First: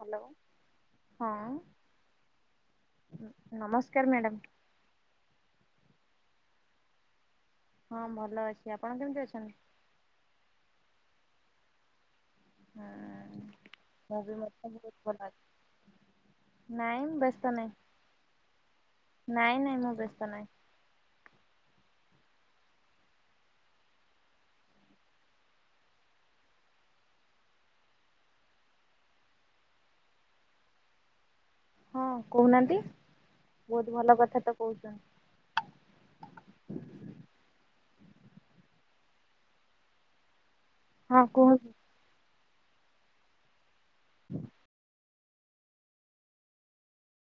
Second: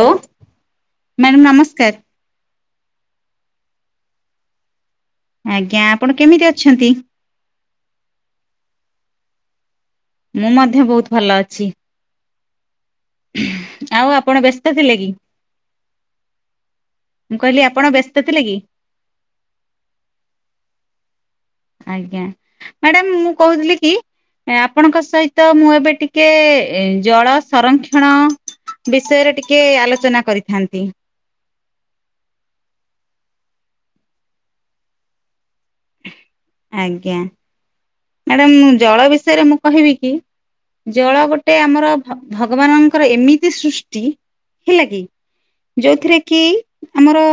Hello ହଁ madam ନମସ୍କାର। [inaudible] ନମସ୍କାର ମ୍ୟାଡ଼ମ୍। ଆଜ୍ଞା ଆପଣ କେମିତି ଅଛନ୍ତି? ହଁ ଭଲ ଅଛି ଆପଣ କେମିତି ଅଛନ୍ତି? ମୁଁ ମଧ୍ୟ ବହୁତ ଭଲ ଅଛି। ହୁଁ ମୁଁ ବି ଆଉ ଆପଣ ମଧ୍ୟ ବ୍ୟସ୍ତ ଥିଲେ ବହୁତ କି? ଭଲ ଅଛି। ନାଇଁ ବ ମୁଁ କହିଲି ଆପଣ ବ୍ୟସ୍ତ ଥିଲେ କି? ନାଇଁ ନାଇଁ ମୁଁ ବ୍ୟସ୍ତ ନାହିଁ। ଆଜ୍ଞା ମ୍ୟାଡାାମ ମୁଁ କହୁଥିଲି କି ଆପଣଙ୍କ ସହିତ ମୁଁ ଏବେ ଟିକେ ଏ ଜଳ ସଂରକ୍ଷଣ ବିଷୟରେ ଟିକେ ଆଲୋଚନା କରିଥାନ୍ତି। ହଁ କହୁନାହାନ୍ତି ବହୁତ ଭଲ କଥା ତ କହୁଛନ୍ତି। ଆଜ୍ଞା। ମ୍ୟାଡ଼ାମ ଜଳ ବିଷୟରେ ମୁଁ କହିବି କି ଜଳ ହଁ ଗୋଟେ କୁହନ୍ତୁ। ଆମର ଭ ଭଗବାନଙ୍କର ଏମିତି ସୃଷ୍ଟି, ହେଲା କି? ଯୋଉଥିରେ କି ଆମର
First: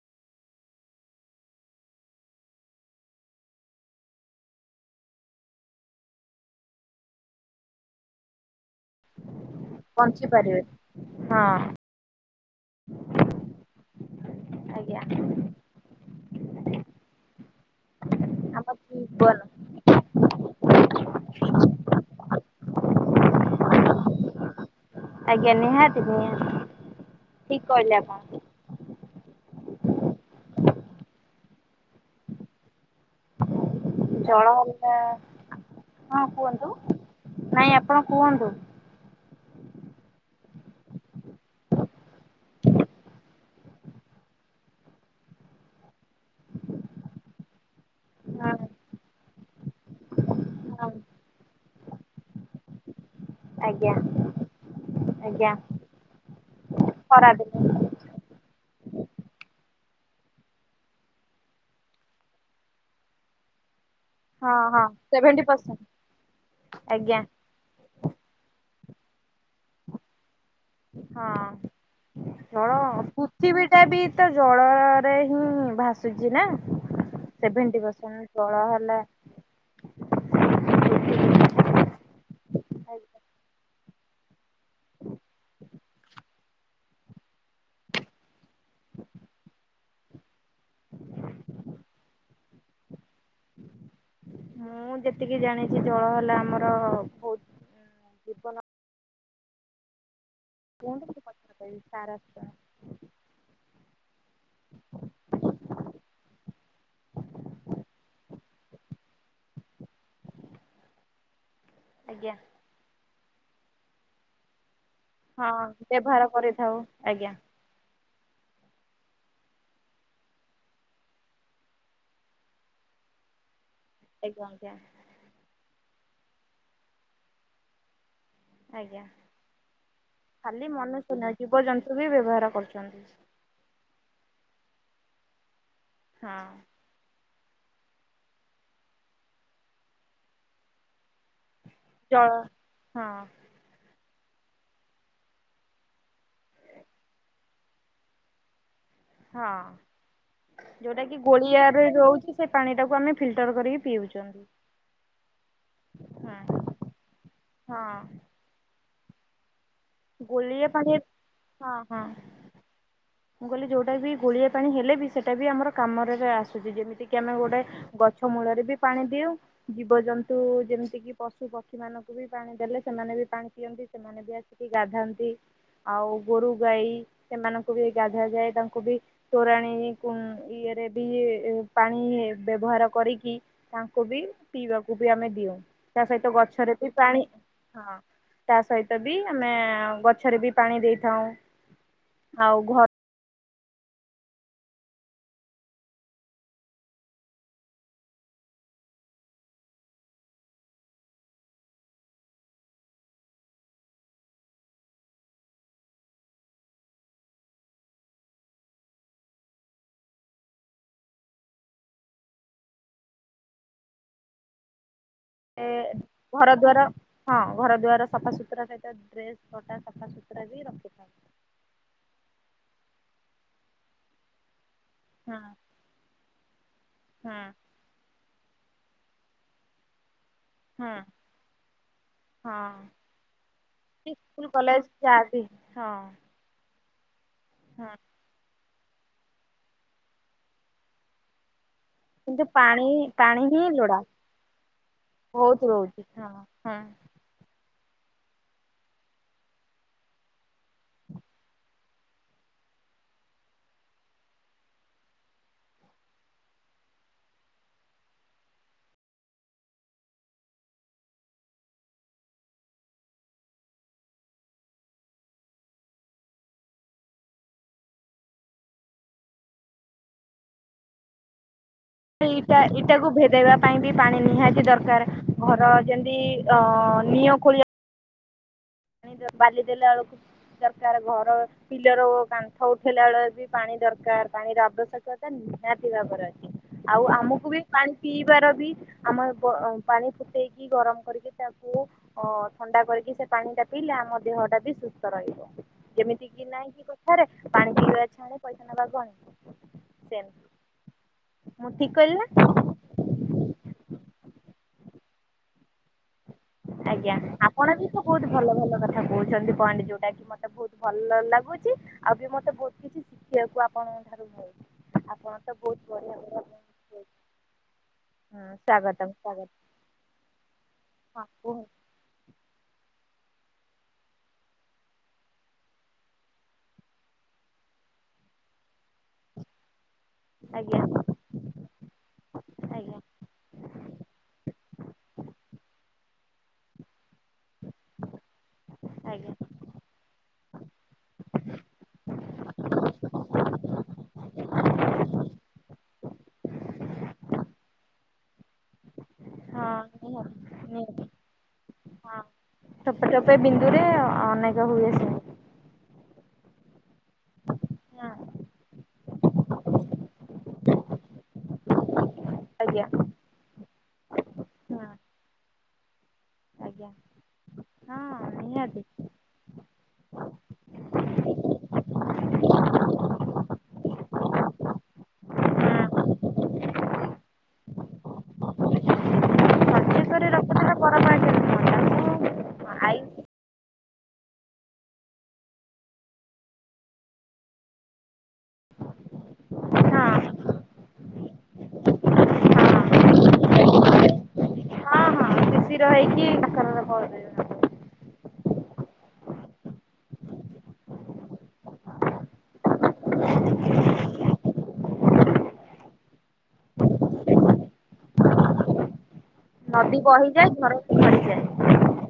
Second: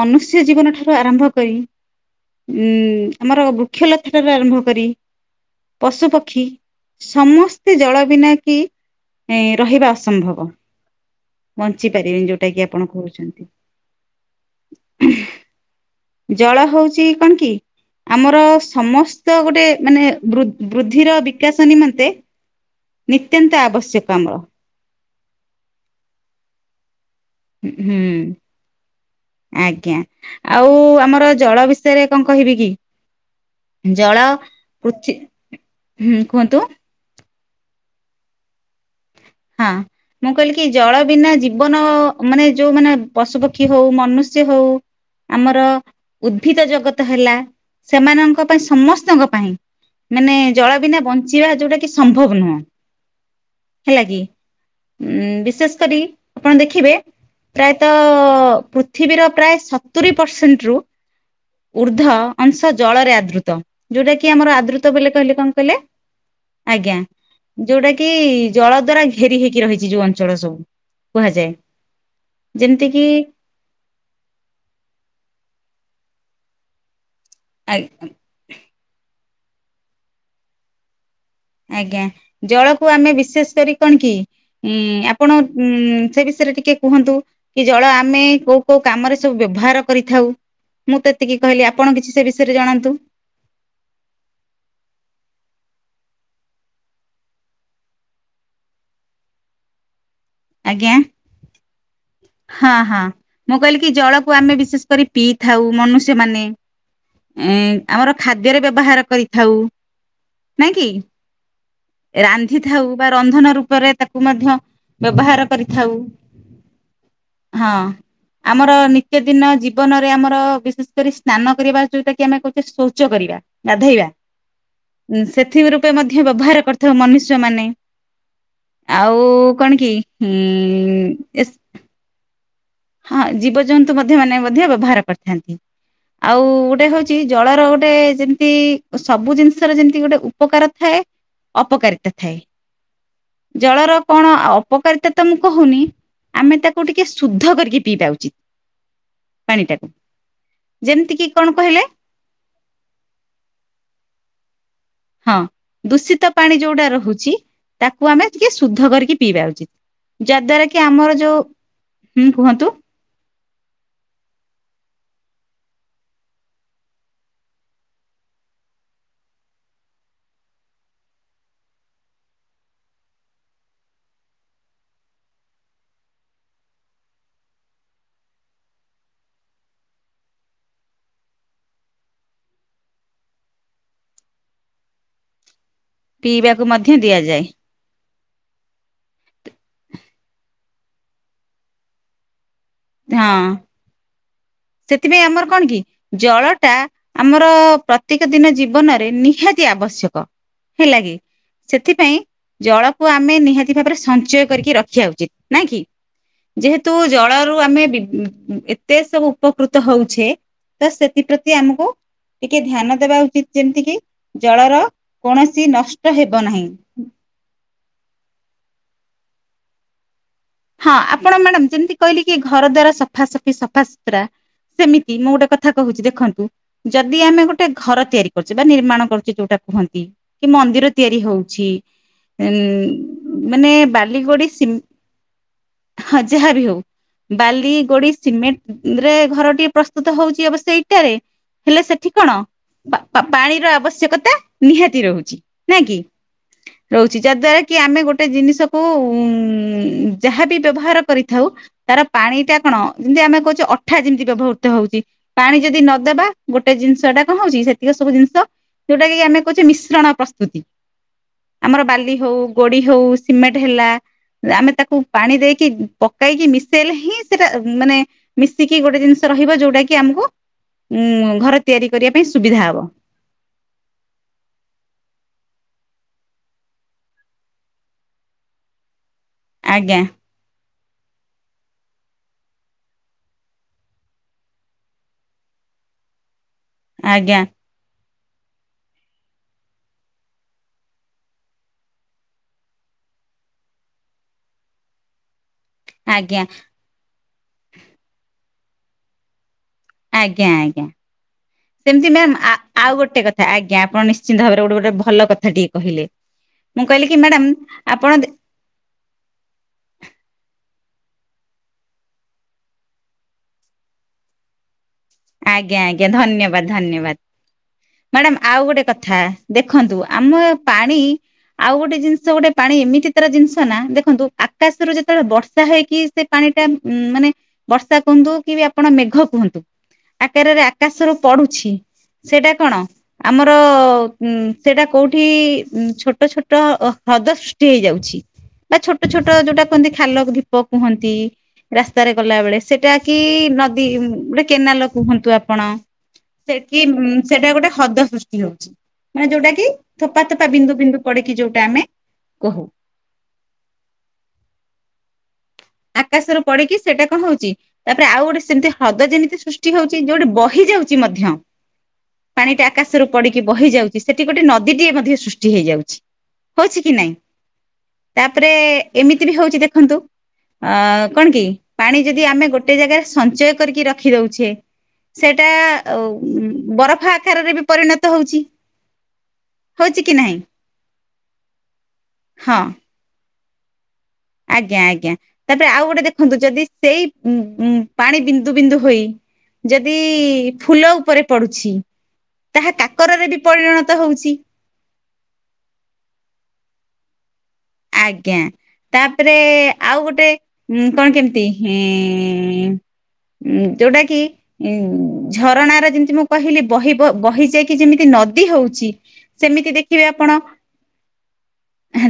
ମନୁଷ୍ୟ ଜୀବନ ଠାରୁ ଆରମ୍ଭ କରି ଉଁ ଆମର ବୃକ୍ଷ ଲତା ଟାରୁ ଆରମ୍ଭ କରି ପଶୁ ପକ୍ଷୀ ସମସ୍ତେ ଜଳ ବିନା କିି ଏଁ ରହିବା ବଞ୍ଚି ଅସମ୍ଭବ ପାରିବେ। ହଁ ବଞ୍ଚି ପାରିବେନି ଯୋଉଟା କି ଆପଣ କହୁଛନ୍ତି। ଆଜ୍ଞା। ଜଳ ହଉଛି କଣ କି? ଆମର ଆମ ସମସ୍ତ ଜୀବନ ଗୋଟେ ମାନେ ବୃ ବୃଦ୍ଧିର ବିକାଶ ନିମନ୍ତେ ନିତ୍ୟାନ୍ତ ଆବଶ୍ୟକ ଆମର। ଆଜ୍ଞା ନିହାତି ନିହାତି। ଠିକ ଉ କହିଲେ ହୁଁ। ଆପଣ ଆଜ୍ଞା ଆଉ ଆମର ଜଳ ବିଷୟରେ କଣ କହିବି କି? ଜଳ ପୃଥି ହୁଁ କୁହନ୍ତୁ। ନାଇଁ ଆପଣ କୁହନ୍ତୁ। ହଁ। ମୁଁ କହିଲି କି ଜଳ ବିନା ଜୀବନ ମାନେ ଯୋଉ ମାନେ ପଶୁପକ୍ଷୀ ହଉ ମନୁଷ୍ୟ ହଉ ଆମର ଉଦ୍ଭିଦ ଜଗତ ହେଲା ସେମାନଙ୍କ ହଁ ପାଇଁ ସମସ୍ତଙ୍କ ପାଇଁ ମାନେ ଜଳ ହଁ ବିନା ବଞ୍ଚିବା ଯଉଟା କି ସମ୍ଭବ ନୁହଁ। ଆଜ୍ଞା। ହେଲା କି ଉଁ ଆଜ୍ଞା ବିଶେଷ କରି ଆପଣ ଦେଖିବେ ଖରାଦିନେ ପ୍ରାୟ ତ ପୃଥିବୀର ପ୍ରାୟ ସତୁରିୀ ପରସେଣ୍ଟରୁ ଉର୍ଦ୍ଧ୍ୱ ଅଂଶ ଜଳରେ ଆଦୃତ। ଯୋଉଟା କି ହଁ ଆମର ହଁ ଆଦୃତ ବୋଲି କହିଲେ ସେଭେଣ୍ଟି କଣ କହିଲେ ପରସେଣ୍ଟ ଆଜ୍ଞା। ଯୋଉଟା କି ଜଳ ଦ୍ଵାରା ଘେରି ହେଇକି ରହିଚି ଯୋଉ ଅଞ୍ଚଳ ସବୁ। ହଁ କୁହାଯାଏ ଯେମିତି କିି ଜଳକୁ ଥିବୀଟା ବି ତ ଜଳରେ ହିଁ ଭାସୁଛି ନା ଆ ସେଭେଣ୍ଟି ପରସେନ୍ ଜଳ ହେଲା ଆଜ୍ଞା ଜଳକୁ ଆମେ ବିଶେଷ କରି କଣ କି ଇଁ ଆପଣ ଉଁ ଉଁ ସେ ବିଷୟେରେ ଟିକେ କୁହନ୍ତୁ କି ଜଳ ଆମେ କୋଉ କୋଉ କାମରେ ସବୁ ବ୍ୟବହାର କରିଥାଉ। ମୁଁ ତ ଏତିକି କହିଲି ଆପଣ କିଛି ସେ ବିଷୟେରେ ଜଣାନ୍ତୁ। ମୁଁ ଯେତିକି ଜାଣିଚି ଜଳ ହେଲା ଆମର ବହୁତ ଜୀବନ ଆଜ୍ଞା କୁହନ୍ତୁ ମୁଁ ପଛରେ କହିବି ସାର ହଁ ହଁ। ମୁଁ କହିଲି କି ଜଳକୁ ଆମେ ବିଶେଷ କରି ପିଇଥାଉ ମନୁଷ୍ୟମାନେ। ଏଁ ଆମର ଖାଦ୍ୟରେ ବ୍ୟବହାର କରିଥାଉ ନାଇଁ କିି। ଆଜ୍ଞା। ରାନ୍ଧିଥାଉ ବା ରନ୍ଧନ ରୂପରେ ତାକୁ ମଧ୍ୟ ବ୍ୟବହାର ହଁ କରିଥାଉ ବ୍ୟବହାର କରିଥାଉ ଆଜ୍ଞା। ହଁ। ଆମର ନିତ୍ୟ ଦିନ ଜୀବନରେ ଆମର ବିଶେଷ କରି ସ୍ନାନ କରିବା ଯେଉଟା କି ଆମେ କହୁଚେ ଶୌଚ କରିବା। ଗାଧେଇବା। ଆଜ୍ଞା ଆଜ୍ଞା। ଉଁ ସେଥି ରୂପେ ମଧ୍ୟ ବ୍ୟବହାର କରିଥାଉ ମନୁଷ୍ୟମାନେ ଆଜ୍ଞା। ଆଉ କଣ କି ହୁଁ ଏସ୍ ସେ ବି ବ୍ୟବହାର କରୁଛନ୍ତି। ଆ ଜୀବଜନ୍ତୁ ମଧ୍ୟ ମାନେ ମଧ୍ୟ ବ୍ୟବହାର କରିଥାନ୍ତି ଆଉ ହଁ ଗୋଟେ ହଉ ଚି ଜଳର ଗୋଟେ ଯେମତି ସବୁ ଜିନିଷର ଯେମତି ଗୋଟେ ଉପକାର ଥାଏ ଅପକାରିତ ଜଳ ଥାଏ। ହଁ ଜଳର କଣ ଆ ଅପକାରିତା ତ ମୁଁ କହୁନି ଆମେ ତାକୁ ଟିକେ ଶୁଦ୍ଧ କରି କି ପିଇବା ଉଚିତ୍। ହଁ ଯୋଉଟା ଯେମିତି କି କିି କଣ କହିଲେ ଗୋଳିଆରେ ରହୁଚି ସେ ପାଣିଟାକୁ ଆମେ ଫିଲ୍ଟର୍ କରିକି ପିଉଚନ୍ତି। ହଁ ଦୂଷିତ ପାଣି ଯୋଉଟା ରହୁଚି ହଁ ତାକୁ ଆମେ ଟିକେ ଶୁଦ୍ଧ କରିକି ପିଇବା ଉଚିତ୍। ଯା ଗୋଳିଏ ଦ୍ୱାରା କି ପାଣି ଆମର ଯୋଉ ହଁ ହଁ। ହୁଁ କୁହନ୍ତୁ। ମୁଁ କହିଲି ଯୋଉଟା ବି ଗୋଳିଆ ପାଣି ହେଲେ ବି ସେଟା ବି ଆମର କାମରେରେ ଆସୁଚି ଯେମିତିକି ଆମେ ଗୋଟେ ଗଛ ମୂଳେରେ ବି ପାଣି ଦିଉ। ଜୀବଜନ୍ତୁ ଯେମିତିକିି ପଶୁ ପକ୍ଷୀମାନଙ୍କୁ ବି ପାଣି ଦେଲେ‌ ସେମାନେ ବି ପାଣି ପିଅନ୍ତି ସେମାନେ ବି ଆ ସିକି ଗାଧାନ୍ତି ଆଉ ଗୋରୁ ଗାଈ ସେମାନଙ୍କୁ ବି ଗାଧାଯାଏ ତାଙ୍କୁ ବି ତୋରାଣୀ କୁ ଉଁ ଇଏରେ ବି ଏ ପାଣି ବ୍ୟବହାର କରିକି ତାଙ୍କୁ ବି ପିଇବାକୁ ବି ଆମେ ଦିଉଁ ତା ସହିତ ପିଇବାକୁ ଗଛରେ ବି ମଧ୍ୟ ପାଣି ଦିଆଯାଏ ହଁ ତା ସହିତ ବି ଆମେ ଆଉ ଗଛେରେ ବି ପାଣି ଦେଇଥାଉଁ ଆଉ ଘ ଧଁ ସେଥିପାଇଁ ଆମର କଣ କି ଜଳଟା ଆମର ପ୍ରତ୍ୟେକ ଦିନ ଜୀବନରେ ନିହାତି ଆବଶ୍ୟକ ହେଲା କିି। ସେଥିପାଇଁ ଜଳକୁ ଆମେ ନିହାତି ଭାବେରେ ସଞ୍ଚୟ କରିକି ରଖିଆ ଉଚିତ୍ ନାଇଁ କି। ଯେହେତୁ ଜଳରୁ ଆମେ ବି ଉଁ ଉଁ ଏତେ ସବୁ ପକୃତ ହଉଛେ ତ ସେଥିପ୍ରତି ଆମୁକୁ ଟିକେ ଧ୍ୟାନ ଦେବା ଉଚିତ୍ ଯେମତିକିି ଜଳର ଏ କୌଣସି ନଷ୍ଟ ହେବ ଘର ନାହିଁ। ଦ୍ୱାର ହଁ ଘର ଦ୍ୱାର ସଫା ଶୁତୁର ସହିତ ଡ୍ରେସ ପଟା ସଫା ସୁତୁରା ବି ରଖ। ହଁ ଆପଣ ମ୍ୟାଡ଼ାମ ଯେମିତି କହିଲେ କି ଘର ଦ୍ଵାରା ସଫା ଶଫି ସଫା ଶୁତୁରା ସେମି ତି ମୁଁ ହଁ ଗୋଟେ କଥା କହୁଛି ଦେଖନ୍ତୁ ଯଦି ହଁ ଆମେ ଗୋଟେ। ଘର ତିଆରି କରୁଛେ ବା ନିର୍ମାଣ କରୁଛି ଯୋଉଟା, କୁହନ୍ତି। କି ମନ୍ଦିର ହଁ। ତିଆରି ହଉଛି ହଁ। ଏନ୍ ମାନେ ବାଲି ଗୋଡି ସି- ଯାହାବି ହଁ। ଯାହା ବି ହଉ ବାଲି ହଁ ଗୋଡି। ସିମେଣ୍ଟ ରେ ଘର ଟିଏ ପ୍ରସ୍ତୁତ ହଉଛି ଅବଶ୍ୟ ଇଟାରେ ହେଲେ ସେଠି। କଣ କିନ୍ତୁ ପାଣି ପା ପାଣି ହିଁ ପାଣିର ଲୋଡା ଆବଶ୍ୟକତା ନିହାତି ରହୁଛି ବହୁତ ନା କି ରହୁଛି। ହଁ ହଁ। ରହୁ ଚି ଯା ଦ୍ଵାରା କି ଆମେ ଗୋଟେ ଜିନିଷକୁ ଉଁ ଯାହାବି ବ୍ୟବହାର କରିଥାଉ। ତାର ପାଣି ଟା କଣ ଯେମିତି ଆମେ କହୁଛେ ଅଠା ଯେମିତି ବ୍ୟବହୃତ ହଉଛି। ପାଣି ଯଦି ନଦେବା ଗୋଟେ ଜିନିଷ ଟା କଣ ହଉଛି ସେତିକି ସବୁ ଜିନିଷ। ଯୋଉଟା କି ଆମେ କହୁଛେ ମିଶ୍ରଣ ପ୍ରସ୍ତୁତି। ଆମର ବାଲି ହଉ ଗୋଡି ହଉ ସିମେଣ୍ଟ ହେଲା ଆମେ ତାକୁ। ପାଣି ଦେଇକି ପକେଇକି ମିଶେଇଲେ ହିଁ ସେଟା ମାନେ। ମିଶିକି ଗୋଟେ ଜିନିଷ ରହିବ ଯୋଉଟା କି ଆମକୁ ଉଁ ଘରେ ସେଇଟା ଇଟାକୁ ଭେଦେଇବା। ପାଇଁ ବି ପାଣି ନିହାତି ଦରକାର ଘର ଯେମିତି ଅଁ ନିଅଁ ଖୋଳିବା। ପାଣି ବାଲି ଦେଲା ଆଜ୍ଞା ବେଳକୁ ଦରକାର ଘର। ପିଲର ଓ କାନ୍ଥ ଉଠେଇଲା ବେଳେ ବି ପାଣି ଦରକାର ପାଣିର ଆବଶ୍ୟକତା ନିହାତି ଭାବରେ ଅଛି। ଆଉ ଆଜ୍ଞା ଆମକୁ ବି। ପାଣି ପିଇବାର ବି ଆମର ବ ପାଣି ଫୁଟେଇକି ଗରମ କରିକି ତାକୁ। ଓ ଥଣ୍ଡା କରିକି ସେ ପାଣି ଟା। ପିଇ ଲେ ଆମ ଦେହଟା ବି ସୁସ୍ଥ ରହିବ ଯେମିତି ଆଜ୍ଞା କିି ନାଇଁ କି କଥାରେ ରେ ପାଣି ପିଇଛା ପଇସା ନବା ଗଣି। ଆଜ୍ଞା ଆଜ୍ଞା ସେମିତି କହିଲି ନା ମ୍ୟାମ୍ ଆ ଆଉ ଗୋଟେ କଥା ଆଜ୍ଞା ଆପଣ ନିଶ୍ଚିନ୍ତ ଭାବରେ ଗୋଟେ ଗୋଟେ ଭଲ କଥା ଟିକେ କହିଲେ। ମୁଁ କହିଲି ଆଜ୍ଞା କି ମ୍ୟାଡାମ ଆପଣ ବି ତ ବହୁତ ଭଲ ଭଲ କଥା। କଥା କହୁଛନ୍ତି ପଏଣ୍ଟ ଯୋଉଟା କି ମତେ ବହୁତ ଭଲ ଲାଗୁଛି ଆଉ ବି ମୋତେ ବହୁତ କିଛି‌ ସି ଶିକ୍ଷିବାକୁ ଆପଣଙ୍କ ଠାରୁ। ମିଳୁଛି। ଆପଣ ତ ବହୁତ ଆଜ୍ଞା ଆଜ୍ଞା ବଢିଆ ବଢିଆ ଧନ୍ୟବାଦ ଧନ୍ୟବାଦ ମ୍ୟଡ଼ାମ ହଁ ଆଉ ଗୋଟେ ସ୍ଵାଗତମ କଥା ସ୍ଵାଗତ ଦେଖ ଦେଖନ୍ତୁ ଆମ ପାଣି। ହଁ କୁହନ୍ତୁ ଆଉ ଗୋଟେ ଜିନିଷ ଗୋଟେ ପାଣି ଏମିତି ତାର ଜିନିଷ ନା ଦେଖନ୍ତୁ ଆକାଶରୁ ଯେତେବେଳେ ବର୍ଷା ହୋଇକି। ସେ ପାଣି ଟା ଉଁ ମାନେ ବର୍ଷା କୁହନ୍ତୁ କି ଆପଣ ମେଘ କୁହନ୍ତୁ। ଆକାରରେ ଆଜ୍ଞା ଆକାଶରୁ ପଡୁଛି ସେଇଟା କଣ। ଆଜ୍ଞା ଆମର ଉଁ ସେଇଟା କୋଉଠି ଉଁ ଛୋଟ ଛୋଟ ହ୍ରଦ ସୃ ଷ୍ଟି ହେଇ ଯାଉଛି ବା ଛୋଟ ଛୋଟ ଆଜ୍ଞା ଯୋଉଟା। କୁହନ୍ତି ଖାଲ ଢୀପ କୁହନ୍ତି ରାସ୍ତାରେ ଗଲାବେେଳେ ସେଟା କି ନଦୀ। କେନାଲ କୁହନ୍ତୁ ଆପଣ ସେ କି ସେଇଟା ଗୋଟେ ହଦ ସୃଷ୍ଟି ହଉଛି। ମାନେ ଯୋଉଟା କି ହଁ ଥୋପା ଥୋପା ନିହାତି ବିନ୍ଦୁ ବିନ୍ଦୁ ନିହାତି ପଡକି ଯୋଉଟା ଆମେ ହଁ କହୁ। ଟୋପେ ଟୋପେ ବିନ୍ଦୁ ରେ ଅନେକ ହୁଏ ସି ଆକାଶ ରୁ ପଡିକି ସେଟା କଁ ହଉଛି। ତାପରେ ହଁ ଆଉ ଗୋଟେ ସେମିତି ହ୍ରଦ ଯେମିତି ସୃଷ୍ଟି ହଉଛି ଯୋଉ ଗୋଟେ ବହି ଯାଉଛି ମଧ୍ୟ। ପାଣିଟା ଆଜ୍ଞା ଆକାଶରୁ ପଡିକି ବହି ଯାଉଛି ସେଠି ଗୋଟେ ହଁ ନଦୀଟିଏ ମଧ୍ୟ ସୃଷ୍ଟି ହେଇଯାଉଛି। ହଉଛି ଆଜ୍ଞା କି ନହିଁ ହଁ ତାପରେ ନିହାତି ଏମିତି ବି ହଉଛି ଦେଖନ୍ତୁ ଅ କଣ କି ପାଣି ଯଦି ଆମେ ଗୋଟେ ଜାଗାରେ ସଞ୍ଚୟ କରିକି ରଖିଦଉଛେ। ସେଇଟା ବରଫ ଆକାରରେ ବି ପରିଣତ ହଉଛି। ହଉଛି କି ବାେଶ୍ଵରୀ ନାହିଁ ରଥନ ପରମାାଗ [unintelligible] ହଁ। ଆଜ୍ଞା ଆଜ୍ଞା ତାପରେ ଆଉ ଗୋଟେ ଦେଖନ୍ତୁ ଯଦି ସେଇ ଉ ଉ ପାଣି ବିନ୍ଦୁ ବିନ୍ଦୁ ହୋଇ ଯଦି ହଁ ଫୁଲ ଉପରେ ପଡୁଛି। ତାହା ହଁ କାକରରେ ବି ପରିଣତ ହଉଛି। ସିିସି ର ହେଇକି କ କାକ ର ରେ [inaudible] ଆଜ୍ଞା। ତାପରେ ଆଉ ଗୋଟେ ଉ କଣ କେମିତି ହିଁ ଉଁ ଯୋଉଟା କି ଉଁ ଝରଣ ର ଯେମିତି ମୁଁ କହିଲି ବହି ବହି ଯାଇକି ଯେମିତି ନଦୀ ହଉଛି। ସେମିତି ନଦୀ ଦେଖିବେ ଆପଣ ବହିଯାଏ ଘର ବହିଯାଏ।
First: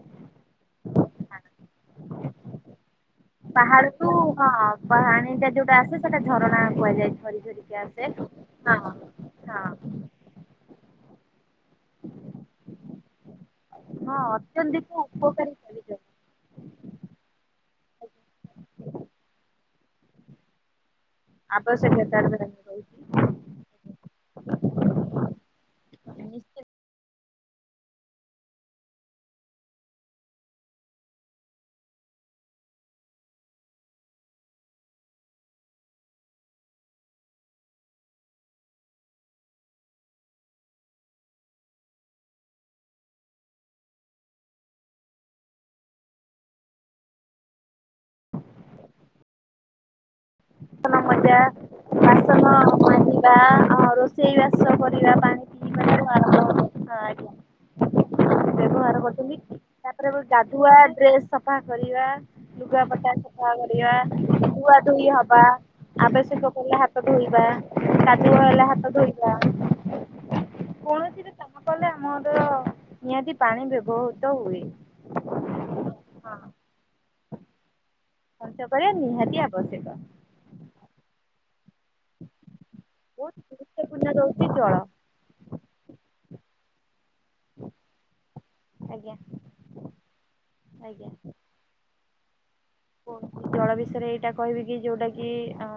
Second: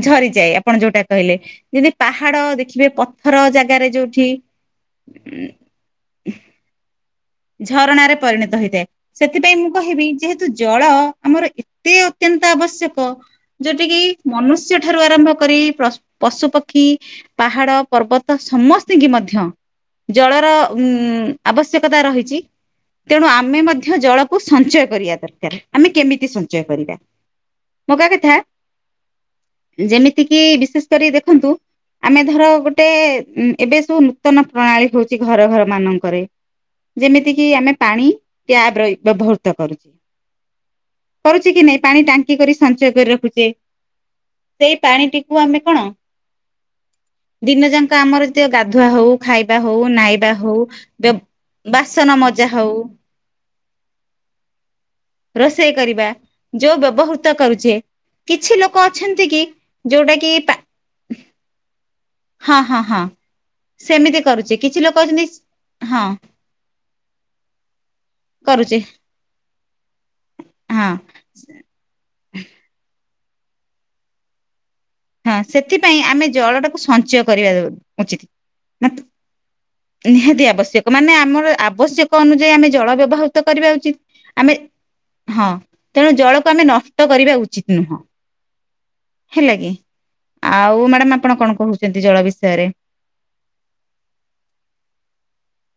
ଝରିଯାଏ ଆପଣ ଯୋଉଟା କହିଲେ ଯଦି ପାହାଡ ଦେଖିବେ ପ ବାହାଡକୁୁ ହଁ ଉଁ ପାଣିଟା ଯୋଉଟା ଆସେ ସେଟା ଝରଣା କୁହାଯାଇଛି। ଝରଣାରେ ପରିଣତ ହେଇଥାଏ ସେଥିପାଇଁ ହଁ ମୁଁ କହିବି ଯେହେତୁ ଜଳ ଆମର ଏତେ ଅତ୍ୟନ୍ତ ଆବଶ୍ୟକ। ଯୋଉଠି କିି ହଁ ମନୁଷ୍ୟ ଅତ୍ୟଧିକ ଠାରୁ ଆରମ୍ଭ ଉପକାରୀ କରି ପ କରିଯାଏ। ପଶୁପକ୍ଷୀ ପାହାଡ଼ ପର୍ବତ ସମସ୍ତିଙ୍କୁ ମଧ୍ୟ ଜଳର ଉଁମ ଆବଶ୍ୟକତା ରହିଛି। ତେଣୁ ଆମେ ମଧ୍ୟ ଜଳକୁ ସଞ୍ଚୟ କରିବା ଦରକାର ଆମେ କେମିତି ସଞ୍ଚୟ ନିଶ୍ଚିତ କରିବା? ମଗା କଥା ଯେମିତିକି ବିଶେଷ କରି ଦେଖନ୍ତୁ। ଆମେ ଧର ଗୋଟେ ଏବେ ସବୁ ନୂତନ ପ୍ରଣାଳୀ ହଉଛି ଘର ଘର ମାନଙ୍କରେ। ଯେମିତି କିି ଆମେ ପାଣି ଟ୍ୟାବ ର ବ୍ୟବହୃତ କରୁଛେ। କରୁଛି କି ନାଇଁ ପାଣି ଟାଙ୍କି କରି ସଞ୍ଚୟ କରି ରଖୁଛେ। ସେଇ ପାଣିଟିକୁ ଆମେ କଣ? ଦିନ ଯାଙ୍କ ଆମର ଯେତିକ ଗାଧୁଆ ହଉ ଖାଇବା ହଉ ନାଇବା ହଉ। ସାନ [unintelligible] ମଜା ବାସନ ମଜା ହଉ। ଚୂଡ଼ା ଆଉ ରୋଷ ସେଇ ବାସ କରିବା ପାଣି ରୋଷେଇ କରିବା ପିଇବା ଆ ଆରମ୍ ଯୋଉ ଆ ବ୍ୟବହୃତ କରୁଛେ [unintelligible] କିଛି ଲୋକ ବ୍ୟବହାର ଅଛନ୍ତି କରୁଥିଲି କି ତାପରେ ଯୋଉଟା କି ପା ଗାଧୁଆ ଡ୍ରେସ ସଫା କରିବା। ହଁ ହଁ ଲୁଗା ହଁ ପଟା ସଫା କରିବା ସେମିତି କରୁଛେ ଧୁଆ କିଛି ଲୋକ ଧୋଇ ଅଛନ୍ତି ହବା। ହଁ ଆବଶ୍ୟକ ପଡିଲେ ହାତ ଧୋଇବା କାଦୁଅ ହେଲେ କରୁଛେ ହାତ ଧୋଇବା। ହଁ। କୌଣସି ବି କାମ କଲେ ଆମର ନିହାତି ପାଣି ବ୍ୟବହୃତ ହୁଏ। ହଁ ସେଥିପାଇଁ ଆମେ ହଁ ଜଳଟାକୁ ସଞ୍ଚୟ କରିବା ଉଚିତ ସଞ୍ଚୟ କରିବା ନିହାତି ଆବଶ୍ୟକ ନତ ନିହାତି ଆବଶ୍ୟକ ମାନେ ଆମର ଆବଶ୍ୟକ ଅନୁଯାୟୀ ଆମେ ଜଳ ବହୁତ ବ୍ୟବହୃତ କରିବା ଗୁରୁତ୍ୱପୂର୍ଣ୍ଣ ଉଚିତ ରହୁଛି ଆମେ ଜଳ ହଁ ତେଣୁ ଜଳକୁ ଆମେ ନଷ୍ଟ କରିବା ଉଚିତ ନୁହଁ ଆଜ୍ଞା ହେଲା କି ଆଉ ଆଜ୍ଞା ମ୍ୟାଡ଼ାମ ଆପଣ କଣ କହୁଛନ୍ତି ଜଳ ବିଷୟରେ? କ ଜଳ ବିଷୟରେ ଏଇଟା କହିବି କି ଯୋଉଟା କି ଅ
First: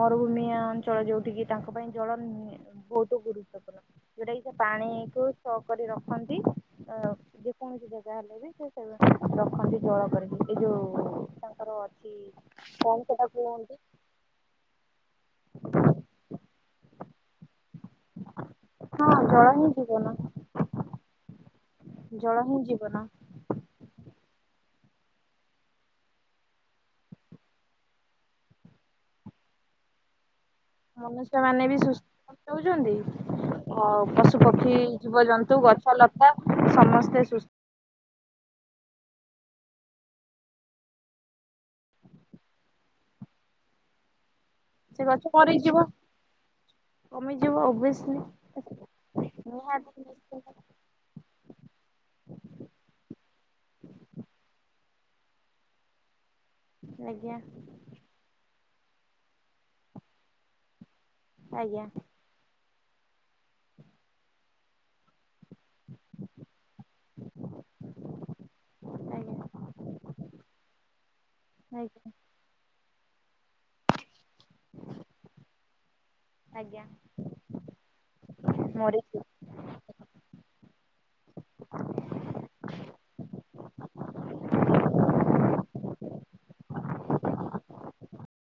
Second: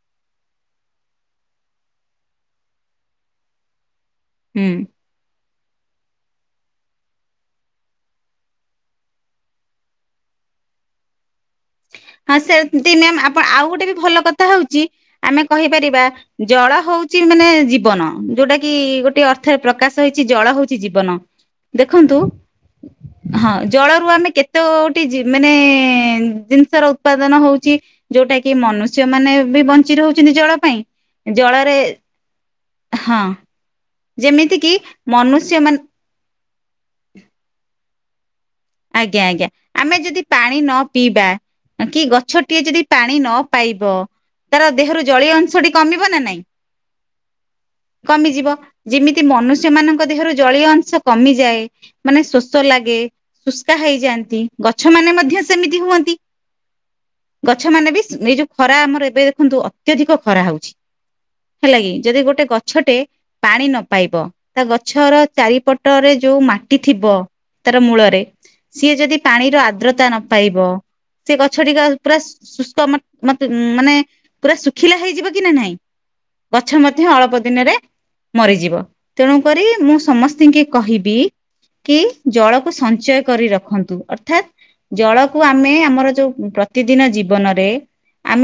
ମରୁଭୂମିଆ ଅଞ୍ଚଳ ଯୋଉଠି କିି ତାଙ୍କ ପାଇଁ ଜଳ ବହୁତ ଗୁରୁତ୍ୱପୂର୍ଣ୍ଣ। ଯୋଉଟା କି ସେ ହୁଁ ପାଣି କୁ ସ କରି ରଖନ୍ତି ଅ ଯେକୌଣସି ଜାଗା ହେଲେ ବି। ସିଏ ସେମିତି ରଖନ୍ତି ତାଙ୍କର ଝୋଳ କରିକି ଏଇ ଯୋଉ ତାଙ୍କର ଅଛି ହଁ ସେମିତି କଣ ମେମ୍ ସେଟା ଆପଣ ଆଉ କୁହନ୍ତି ଗୋଟେ ବି ଭଲ କ ତାହା ହଉଛି ଆମେ କହିପାରିବା ଜଳ ହଉଛି ମାନେ ଜୀବ ଜୀବନ ଯୋଉଟା କି ହଁ ଗୋଟେ ଜଳ ଅର୍ଥରେ ହିଁ ପ୍ରକାଶ ଜୀବନ ହେଉଛି ଜଳ ହଉଛି ଜୀବନ। ଦେଖନ୍ତୁ ଜଳ ହିଁ ଜୀବନ ହଁ ଜଳରୁ ଆମେ କେତୋଟି ଜି ମାନେ ଜେ ତାର ଉତ୍ପାଦନ ହଉଛି ଯୋଉଟାକି ମନୁଷ୍ୟ ମାନେ ବି ବଞ୍ଚି ରହୁଛନ୍ତି ଜଳ ପାଇଁ। ମନୁଷ୍ୟ ମାନେ ବି ଜଳରେ ସୁସ୍ଥ ଆଉଛନ୍ତି। ହଁ ହଉ ପଶୁ ଯେମିତି କିି ପକ୍ଷୀ ମନୁଷ୍ୟ ଜୀବଜନ୍ତୁ ମାନେ ଗଛ ଲତା ସମସ୍ତେ ସୁସ୍ ଆଜ୍ଞା ଆଜ୍ଞା ଆମେ ଯଦି ପାଣି ନ ପିଇବା କି ଗଛଟିଏ ଯଦି ପାଣି ନ ପାଇବ? ତାର ଦେହରୁ ସେ ଗଛ ଜଳୀୟ ଅଂଶଟି ମରିଯିବ କମିବ ନା ନାଇଁ? କମିଯିବ ଓବିୟସଲି କମିଯିବ ଯେମିତି ମନୁଷ୍ୟ ନିହାତି ମାନଙ୍କ ଦେହରୁ ନିଶ୍ଚିତ ଜଳୀୟ ଅଂଶ କମିଯାଏ ମାନେ ଶୋଷ ଲାଗେ ଶୁଷ୍କା ହେଇଯାଆନ୍ତି ଗଛ ମାନେ ମଧ୍ୟ ସେମିତି ହୁଅନ୍ତି। ଆଜ୍ଞା ଗଛ ମାନେ ବି ସେ ଏଇ ଯୋଉ ଖରା ଆମର ଏବେ ଦେଖନ୍ତୁ ଅତ୍ୟଧିକ ଖରା ହଉଛି। ହେଲା ଆଜ୍ଞା କିି ଯଦି ଗୋଟେ ଗଛଟେ ପାଣି ନ ପାଇବ ତା ଗଛର ଚାରି ପଟରେ ଯୋଉ ମାଟି ଥିବ ତାର ମୂଳରେ ରେ ସିଏ ଯଦି ଆଜ୍ଞା ପାଣିର ଆର୍ଦ୍ରତା ନ ପାଇବ ସେ ଗଛ ଟିକ ଆଜ୍ଞା ପୁରା ସୁ ଶୁଷ୍କ ମେ ମତେ ମାନେ ପୁରା ଶୁଖିଲା ହେଇଯିବ କି ନା ନାହିଁ। ଗଛ ଆଜ୍ଞା ମଧ୍ୟ ଅଳ୍ପ ଦିନରେ ମରିଯିବ ମୋର ତେଣୁ ତେଣୁ ମୁଁ ସମସ୍ତଙ୍କୁ କହିବୁ ଜଳକୁ ସଞ୍ଚ ସଞ୍ଚୟ କରି ରଖନ୍ତୁ ଅର୍ଥାତ୍ ଜଳକୁ ଆମେ ଆମର ଯୋଉ ପ୍ରତିଦିନ ଜୀବନରେ ଆମେ